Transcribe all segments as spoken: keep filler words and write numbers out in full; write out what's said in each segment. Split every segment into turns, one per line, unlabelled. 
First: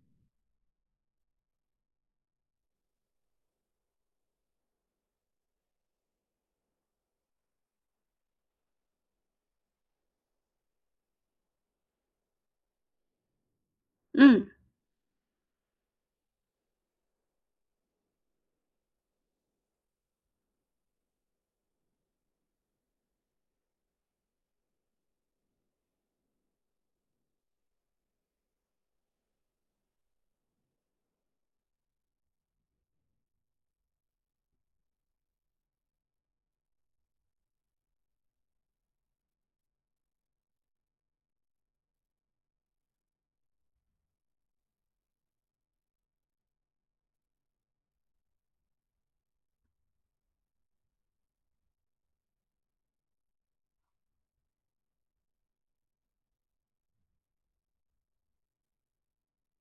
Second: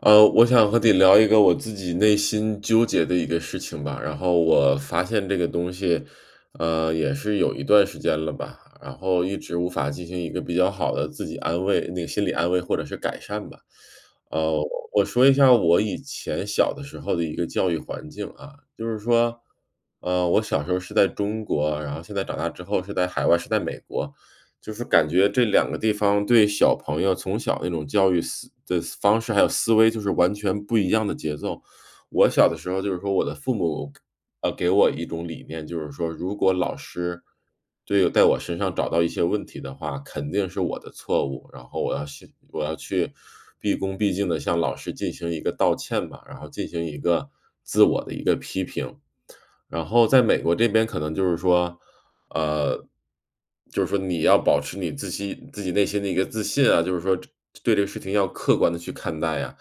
呃，我想和你聊一个我自己内心纠结的一个事情吧。然后我发现这个东西，呃，也是有一段时间了吧，然后一直无法进行一个比较好的自己安慰，那个心理安慰或者是改善吧。
嗯，
呃，我说一下我以前小的时候的一个教育环境啊，就是说，呃，我小时候是在中国，然后现在长大之后是在海外，是在美国。就是感觉这两个地方对小朋友从小那种教育思的方式，还有思维就是完全不一样的节奏。我小的时候就是说我的父母，呃，给我一种理念，就是说如果老师对在我身上找到一些问题的话，肯定是我的错误，然后我要去我要去毕恭毕敬的向老师进行一个道歉吧，然后进行一个自我的一个批评。然后在美国这边可能就是说，呃，就是说你要保持你自己自己内心的一个自信啊，就是说对这个事情要客观的去看待呀。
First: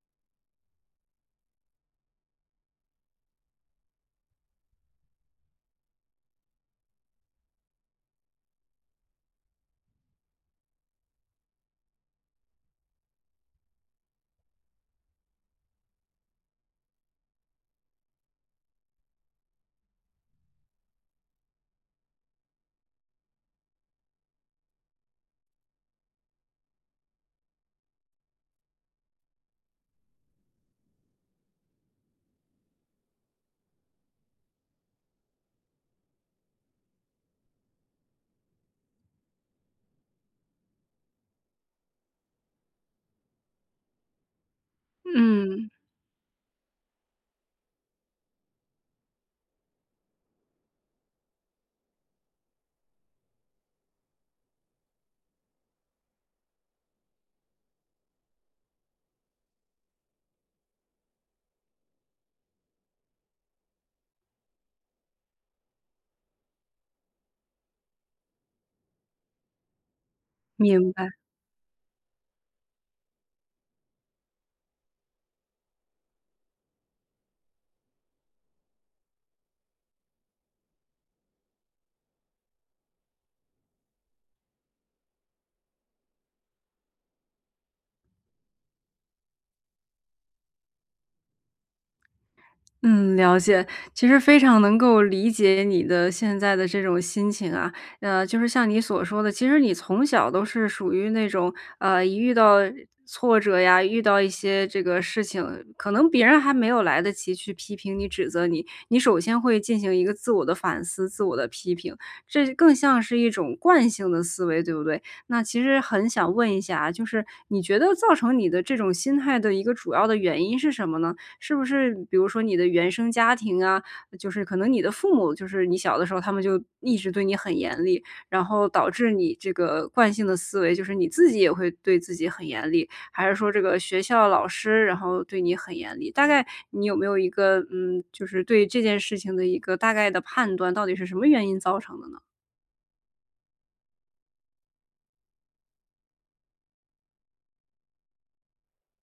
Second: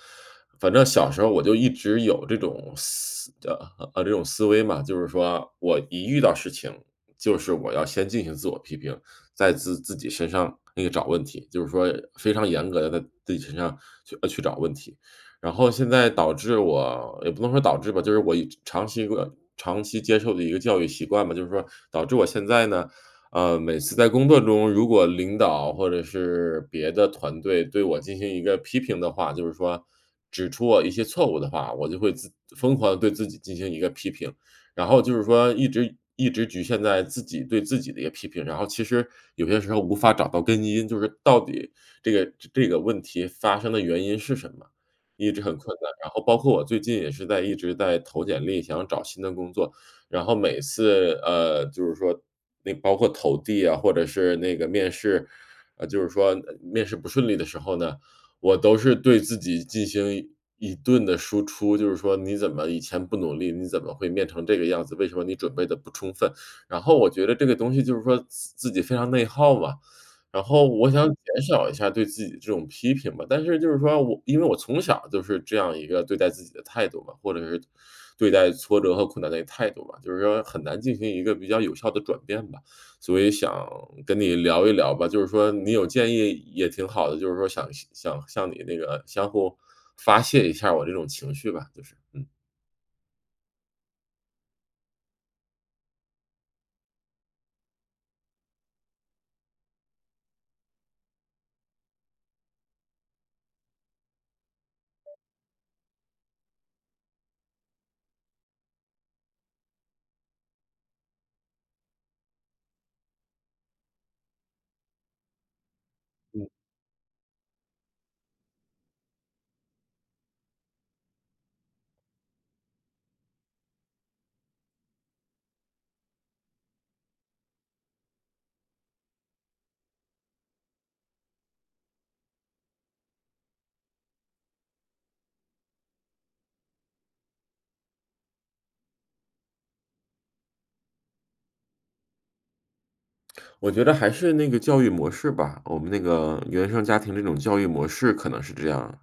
反正小时候我就一直有这种思呃，呃，这种思维嘛，就是说我一遇到事情，就是我要先进行自我批评，在自自己身上那个找问题，就是说非常严格的在自己身上去呃，去找问题。然后现在导致我也不能说导致吧，就是我一长期一个长期接受的一个教育习惯吧，就是说导致我现在呢，呃，每次在工作中，如果领导或者是别的团队对我进行一个批评的话，就是说指出我一些错误的话，我就会自疯狂的对自己进行一个批评，然后就是说一直一直局限在自己对自己的一个批评，然后其实有些时候无法找到根因，就是到底这个这个问题发生的原因是什么？一直很困
嗯，
难。然后包括我最近也是在一直在投简历，想找新的工作，然后每次，呃，就是说那包括投递啊，或者是那个面试，呃，就是说，呃面试不顺利的时候呢，我都是对自己进行一顿的输出，就是说你怎么以前不努力，你怎么会变成这个样子？为什么你准备的不充分？然后我觉得这个东西就是说自自己非常内耗嘛，然后我
明
想
白。
减少一下对自己的这种批评吧，但是就是说我因为我从小就是这样一个对待自己的态度嘛，或者是对待挫折和困难的态度嘛，就是说很难进行一个比较有效的转变吧。所以想跟你聊一聊吧，就是说你有建议也挺好的，就是说想想向你那个相互发泄一下我这种情绪吧，就是，嗯
嗯，了解。其实非常能够理解你的现在的这种心情啊，呃，就是像你所说的，其实你从小都是属于那种，呃，一遇到挫折呀，遇到一些这个事情，可能别人还没有来得及去批评你、指责你，你首先会进行一个自我的反思、自我的批评，这更像是一种惯性的思维，对不对？那其实很想
嗯。
问一下啊，就是你觉得造成你的这种心态的一个主要的原因是什么呢？是不是比如说你的原生家庭啊，就是可能你的父母，就是你小的时候他们就一直对你很严厉，然后导致你这个惯性的思维，就是你自己也会对自己很严厉，还是说这个学校老师然后对你很严厉？大概你有没有一个嗯，就是对这件事情的一个大概的判断，到底是什么原因造成的呢？
我觉得还是那个教育模式吧，我们那个原生家庭这种教育模式可能是这样，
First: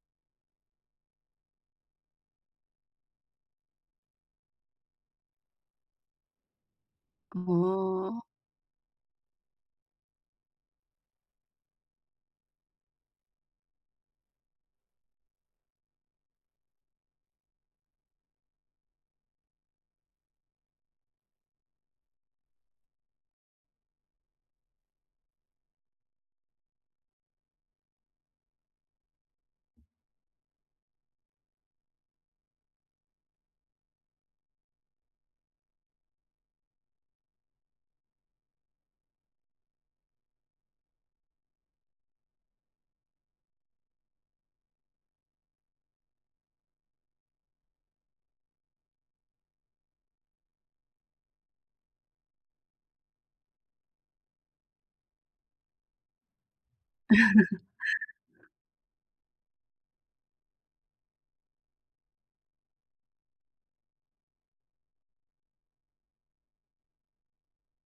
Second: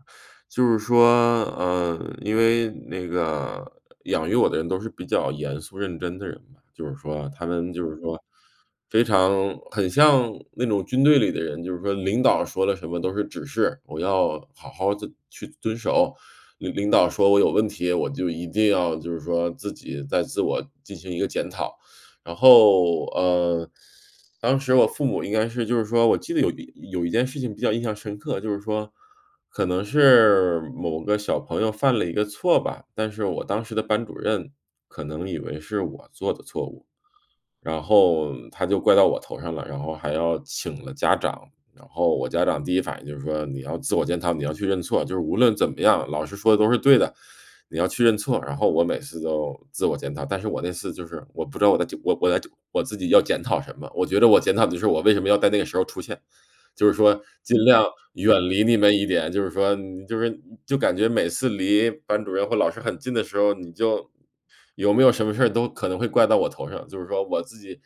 就是说，呃，因为那个养育我的人都是比较严肃认真的人嘛，就是说他们就是说
哦。
非常很像那种军队里的人，就是说领导说了什么都是指示，我要好好的去遵守。领领导说我有问题，我就一定要就是说自己在自我进行一个检讨。然后，呃，当时我父母应该是就是说我记得有一有一件事情比较印象深刻，就是说可能是某个小朋友犯了一个错吧，但是我当时的班主任可能以为是我做的错误，然后他就怪到我头上了，然后还要请了家长。然后我家长第一反应就是说：“你要自我检讨，你要去认错，就是无论怎么样，老师说的都是对的，你要去认错。”然后我每次都自我检讨，但是我那次就是我不知道我在我我在我自己要检讨什么，我觉得我检讨的就是我为什么要在那个时候出现。就是说尽量远离你们一点，就是说你就是就感觉每次离班主任或老师很近的时候，你就有没有什么事儿都可能会怪到我头上。就是说我自己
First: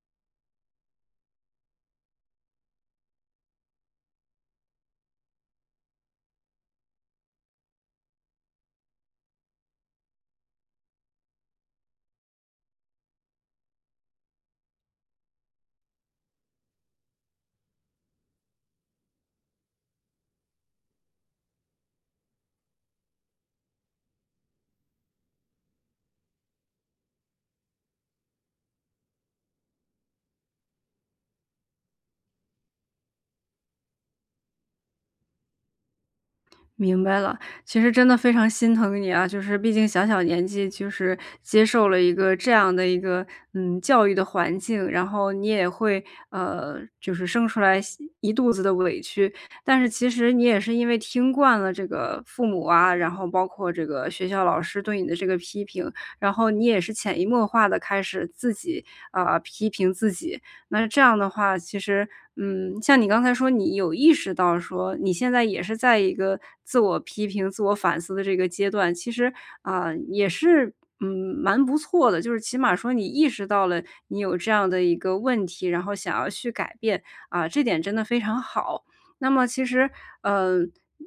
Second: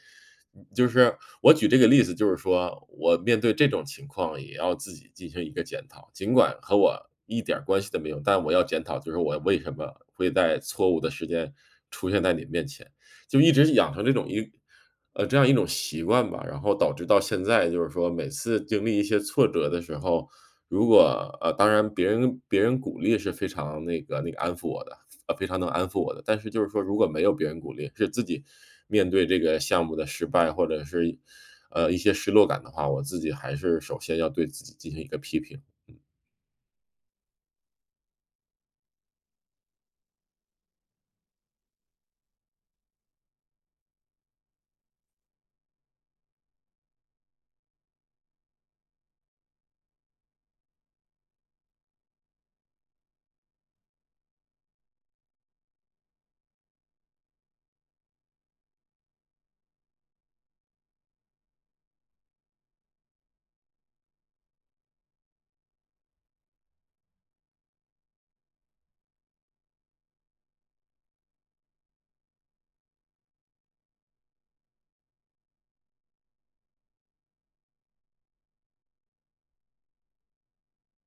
就是我举这个例子，就是说我面对这种情况也要自己进行一个检讨，尽管和我一点儿关系都没有，但我要检讨，就是我为什么会在错误的时间出现在你面前，就一直养成这种一呃，这样一种习惯吧，然后导致到现在就是说每次经历一些挫折的时候，如果呃，当然别人别人鼓励是非常那个那个安抚我的，呃，非常能安抚我的。但是就是说，如果没有别人鼓励，是自己面对这个项目的失败或者是呃一些失落感的话，我自己还是首先要对自己进行一个批评。
明白了，其实真的非常心疼你啊，就是毕竟小小年纪，就是接受了一个这样的一个嗯教育的环境，然后你也会呃，就是生出来西一肚子的委屈。但是其实你也是因为听惯了这个父母啊，然后包括这个学校老师对你的这个批评，然后你也是潜移默化的开始自己啊、批评自己，那这样的话，其实，嗯，像你刚才说，你有意识到说你现在也是在一个自我批评、自我反思的这个阶段，其实啊，也是，嗯，蛮不错的。就是起码说你意识到了你有这样的一个问题，然后想要去改变，啊，这点真的非常好。那么其实，呃，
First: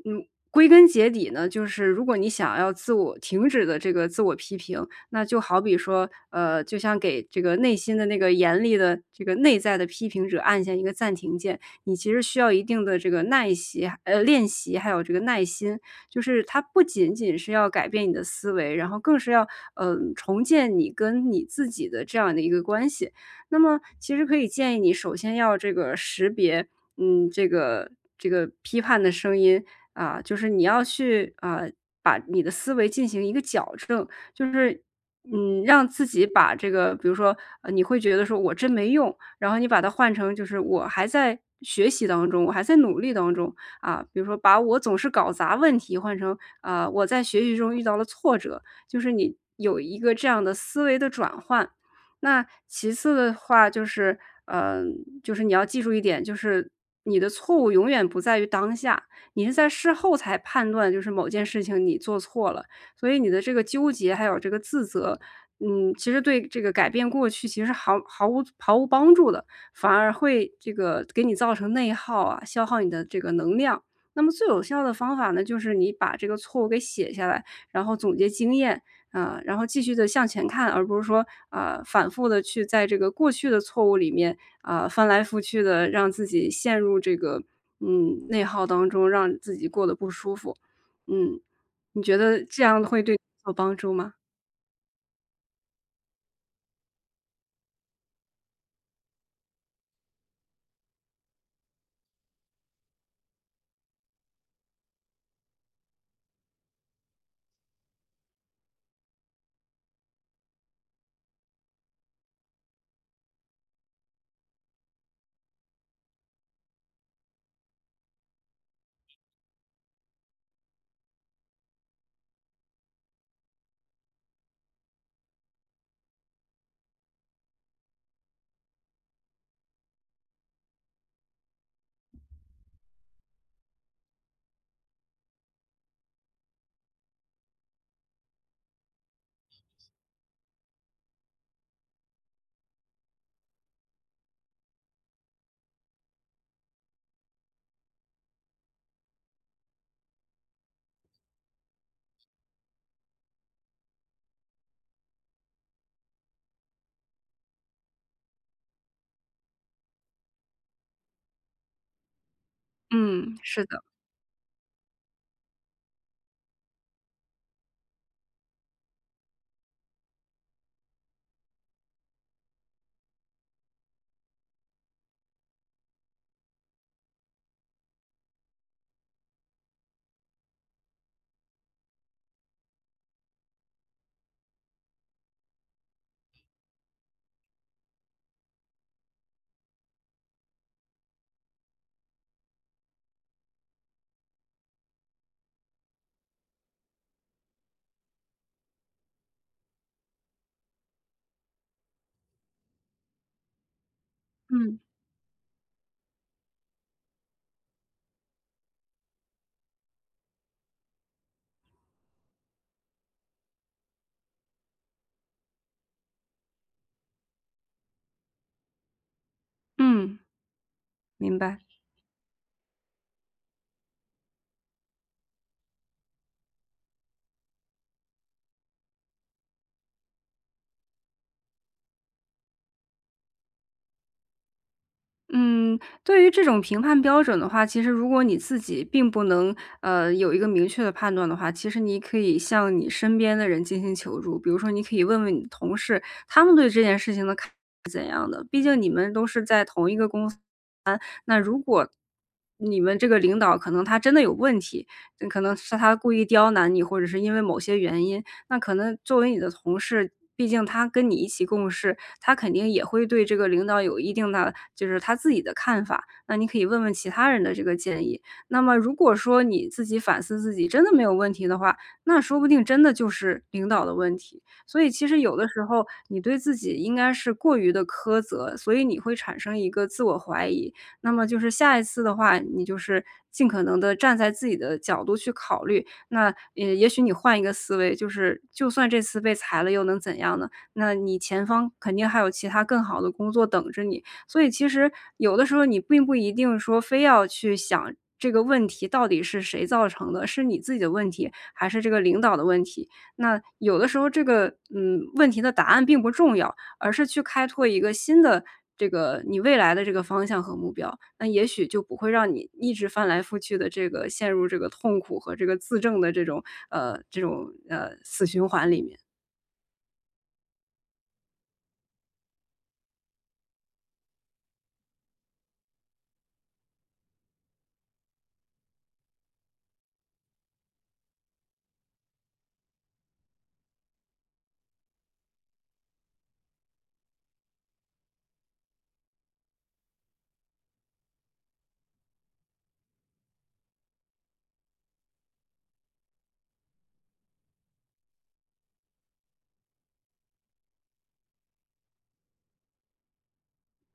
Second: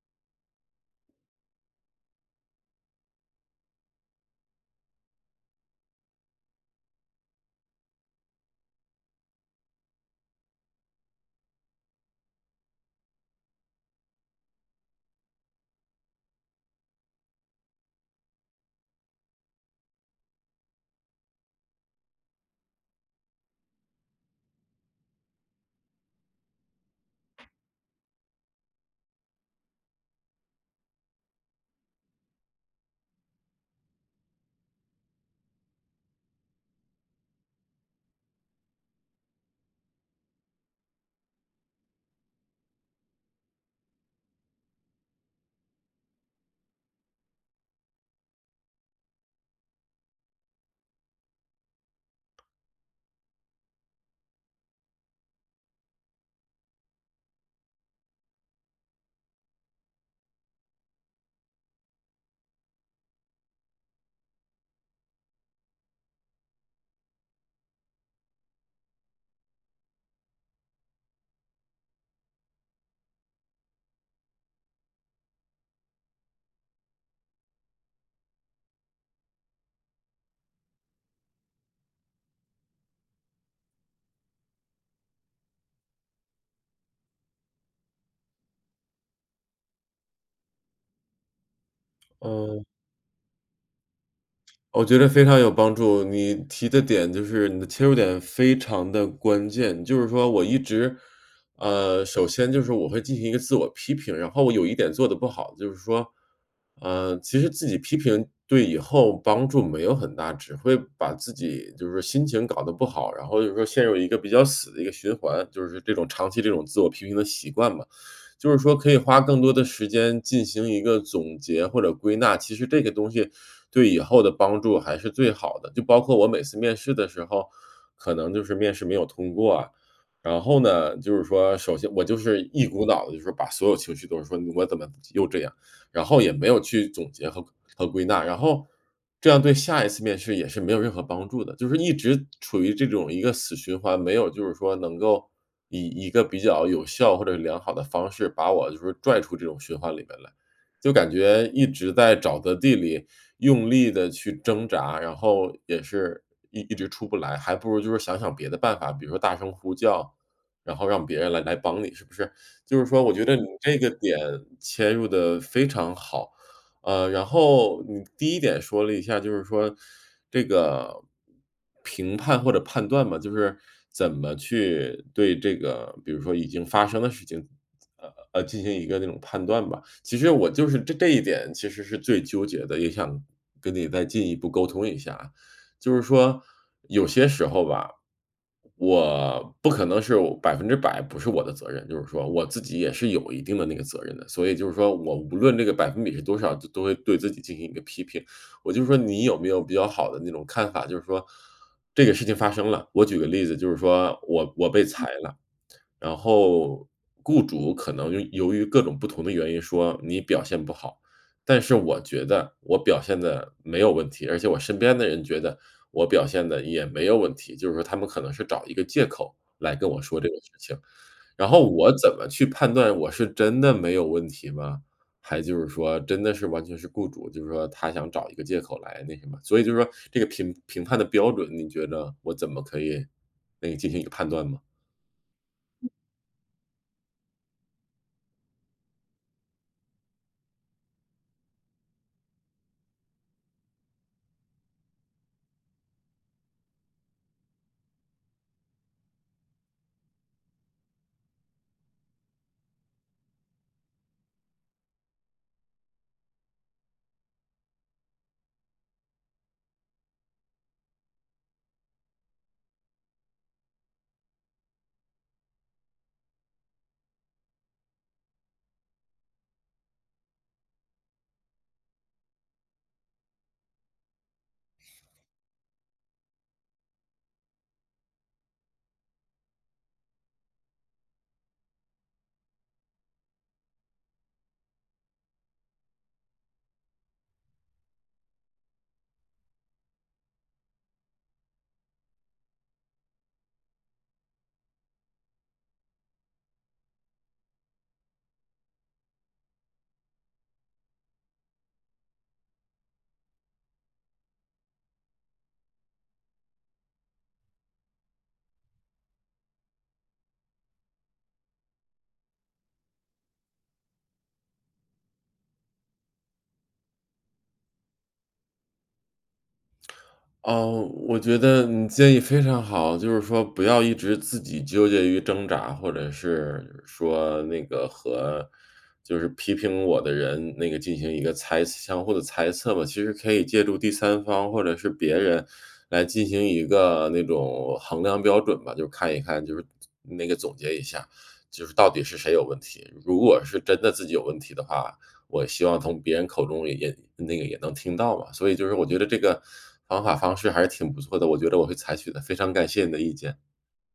嗯，归根结底呢，就是如果你想要自我停止的这个自我批评，那就好比说，呃，就像给这个内心的那个严厉的这个内在的批评者按下一个暂停键，你其实需要一定的这个耐习，呃，练习，还有这个耐心。就是它不仅仅是要改变你的思维，然后更是要，呃，重建你跟你自己的这样的一个关系。那么其实可以建议你首先要这个识别，嗯，这个这个批判的声音啊，就是你要去啊，把你的思维进行一个矫正，就是嗯，让自己把这个比如说，呃，你会觉得说我真没用，然后你把它换成就是我还在学习当中，我还在努力当中。啊，比如说把我总是搞砸问题换成，啊，呃我在学习中遇到了挫折，就是你有一个这样的思维的转换。那其次的话就是，呃，就是你要记住一点，就是你的错误永远不在于当下，你是在事后才判断，就是某件事情你做错了。所以你的这个纠结还有这个自责，嗯，其实对这个改变过去其实毫毫无毫无帮助的，反而会这个给你造成内耗啊，消耗你的这个能量。那么最有效的方法呢，就是你把这个错误给写下来，然后总结经验，啊、然后继续的向前看，而不是说啊、反复的去在这个过去的错误里面啊、翻来覆去的让自己陷入这个嗯内耗当中，让自己过得不舒服。嗯，你觉得这
嗯，
样会对你有帮助吗？
我觉得非常有帮助，你提的点就是你的切入点非常的关键。就是说我一直，呃，首先就是我会进行一个自我批评，然后我有一点做的不好，就是说，呃，其实自己批评对以后帮助没有很大，只会把自己就是说心情搞得不好，然后就是说陷入一个比较死的一个循环，就是这种长期这种自我批评的习惯嘛。就是说可以花更多的时间进行一个总结或者归纳，其实这个东西对以后的帮助还是最好的。就包括我每次面试的时候，可能就是面试没有通过啊，然后呢，就是说首先我就是一股脑的，就是说把所有情绪都是说我怎么又这样，然后也没有去总结和和归纳，然后这样对下一次面试也是没有任何帮助的，就是一直处于这种一个死循环，没有就是说能够以一个比较有效或者良好的方式把我就是拽出这种循环里面来。就感觉一直在沼泽地里用力的去挣扎，然后也是一一直出不来，还不如就是想想别的办法，比如说大声呼叫，然后让别人来来帮你，是不是？就是说我觉得
嗯，
你
是
这
的，
个点切入的非常好。呃，然后你第一点说了一下，就是说这个评判或者判断嘛，就是怎么去对这个，比如说已经发生的事情，呃呃，进行一个那种判断吧。其实我就是这这一点其实是最纠结的，也想跟你再进一步沟通一下啊就是说有些时候吧，我不可能是百分之百不是我的责任，就是说我自己也是有一定的那个责任的。所以就是说我无论这个百分比是多少，都都会对自己进行一个批评。我就说你有没有比较好的那种看法，就是说这个事情发生了，我举个例子，就是说我我
嗯，
被裁嗯了，然后雇主可能由由于各种不同的原因说你表现不好，但是我觉得我表现的没有问题，而且我身边的人觉得我表现的也没有问题，就是说他们可能是找一个借口来跟我
嗯，
说这个事情。
明
然
白。
后我怎么去判断我是真的没有问题吗？还就是说真的是完全是雇主，就是说他想找一个借口来那什么，所以就是说这个评评判的标准，你觉得我怎么可以那个进行一个判断吗？
嗯，对于这种评判标准的话，其实如果你自己并不能，呃，有一个明确的判断的话，其实你可以向你身边的人进行求助。比如说，你可以问问你的同事，他们对这件事情的看法是怎样的。毕竟你们都是在同一个公司，那如果你们这个领导可能他真的有问题，嗯可能是他故意刁难你，或者是因为某些原因，那可能作为你的同事，毕竟他跟你一起共事，他肯定也会对这个领导有一定的就是他自己的看法。那你可以问问其他人的这个建议。那么如果说你自己反思自己真的没有问题的话，那说不定真的就是领导的问题。所以其实有的时候你对自己应该是过于的苛责，所以你会产生一个自我怀疑，那么就是下一次的话，你就是尽可能的站在自己的角度去考虑，那也也许你换一个思维，就是就算这次被裁了又能怎样呢？那你前方肯定还有其他更好的工作等着你。所以其实有的时候你并不一定说非要去想这个问题到底是谁造成的，是你自己的问题，还是这个领导的问题。那有的时候这个，嗯，问题的答案并不重要，而是去开拓一个新的这个你未来的这个方向和目标，那也许就不会让你一直翻来覆去的这个陷入这个痛苦和这个自证的这种呃，这种，呃，死循环里面。
哦，我觉得你建议非常好，就是说不要一直自己纠结于挣扎，或者是说那个和就是批评我的人那个进行一个猜相互的猜测吧。其实可以借助第三方或者是别人来进行一个那种衡量标准吧，就看一看，就是那个总结一下，就是到底是谁有问题。如果是真的自己有问题的话，我希望从别人口中也也那个也能听到嘛。所以就是我觉得这个方法方式还是挺不错的，我觉得我会采取的，非常感谢你的意见。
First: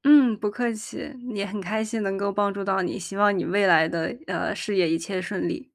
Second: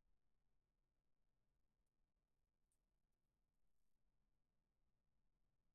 嗯，不客气，也很开心能够帮助到你，希望你未来的，呃，事业一切顺利。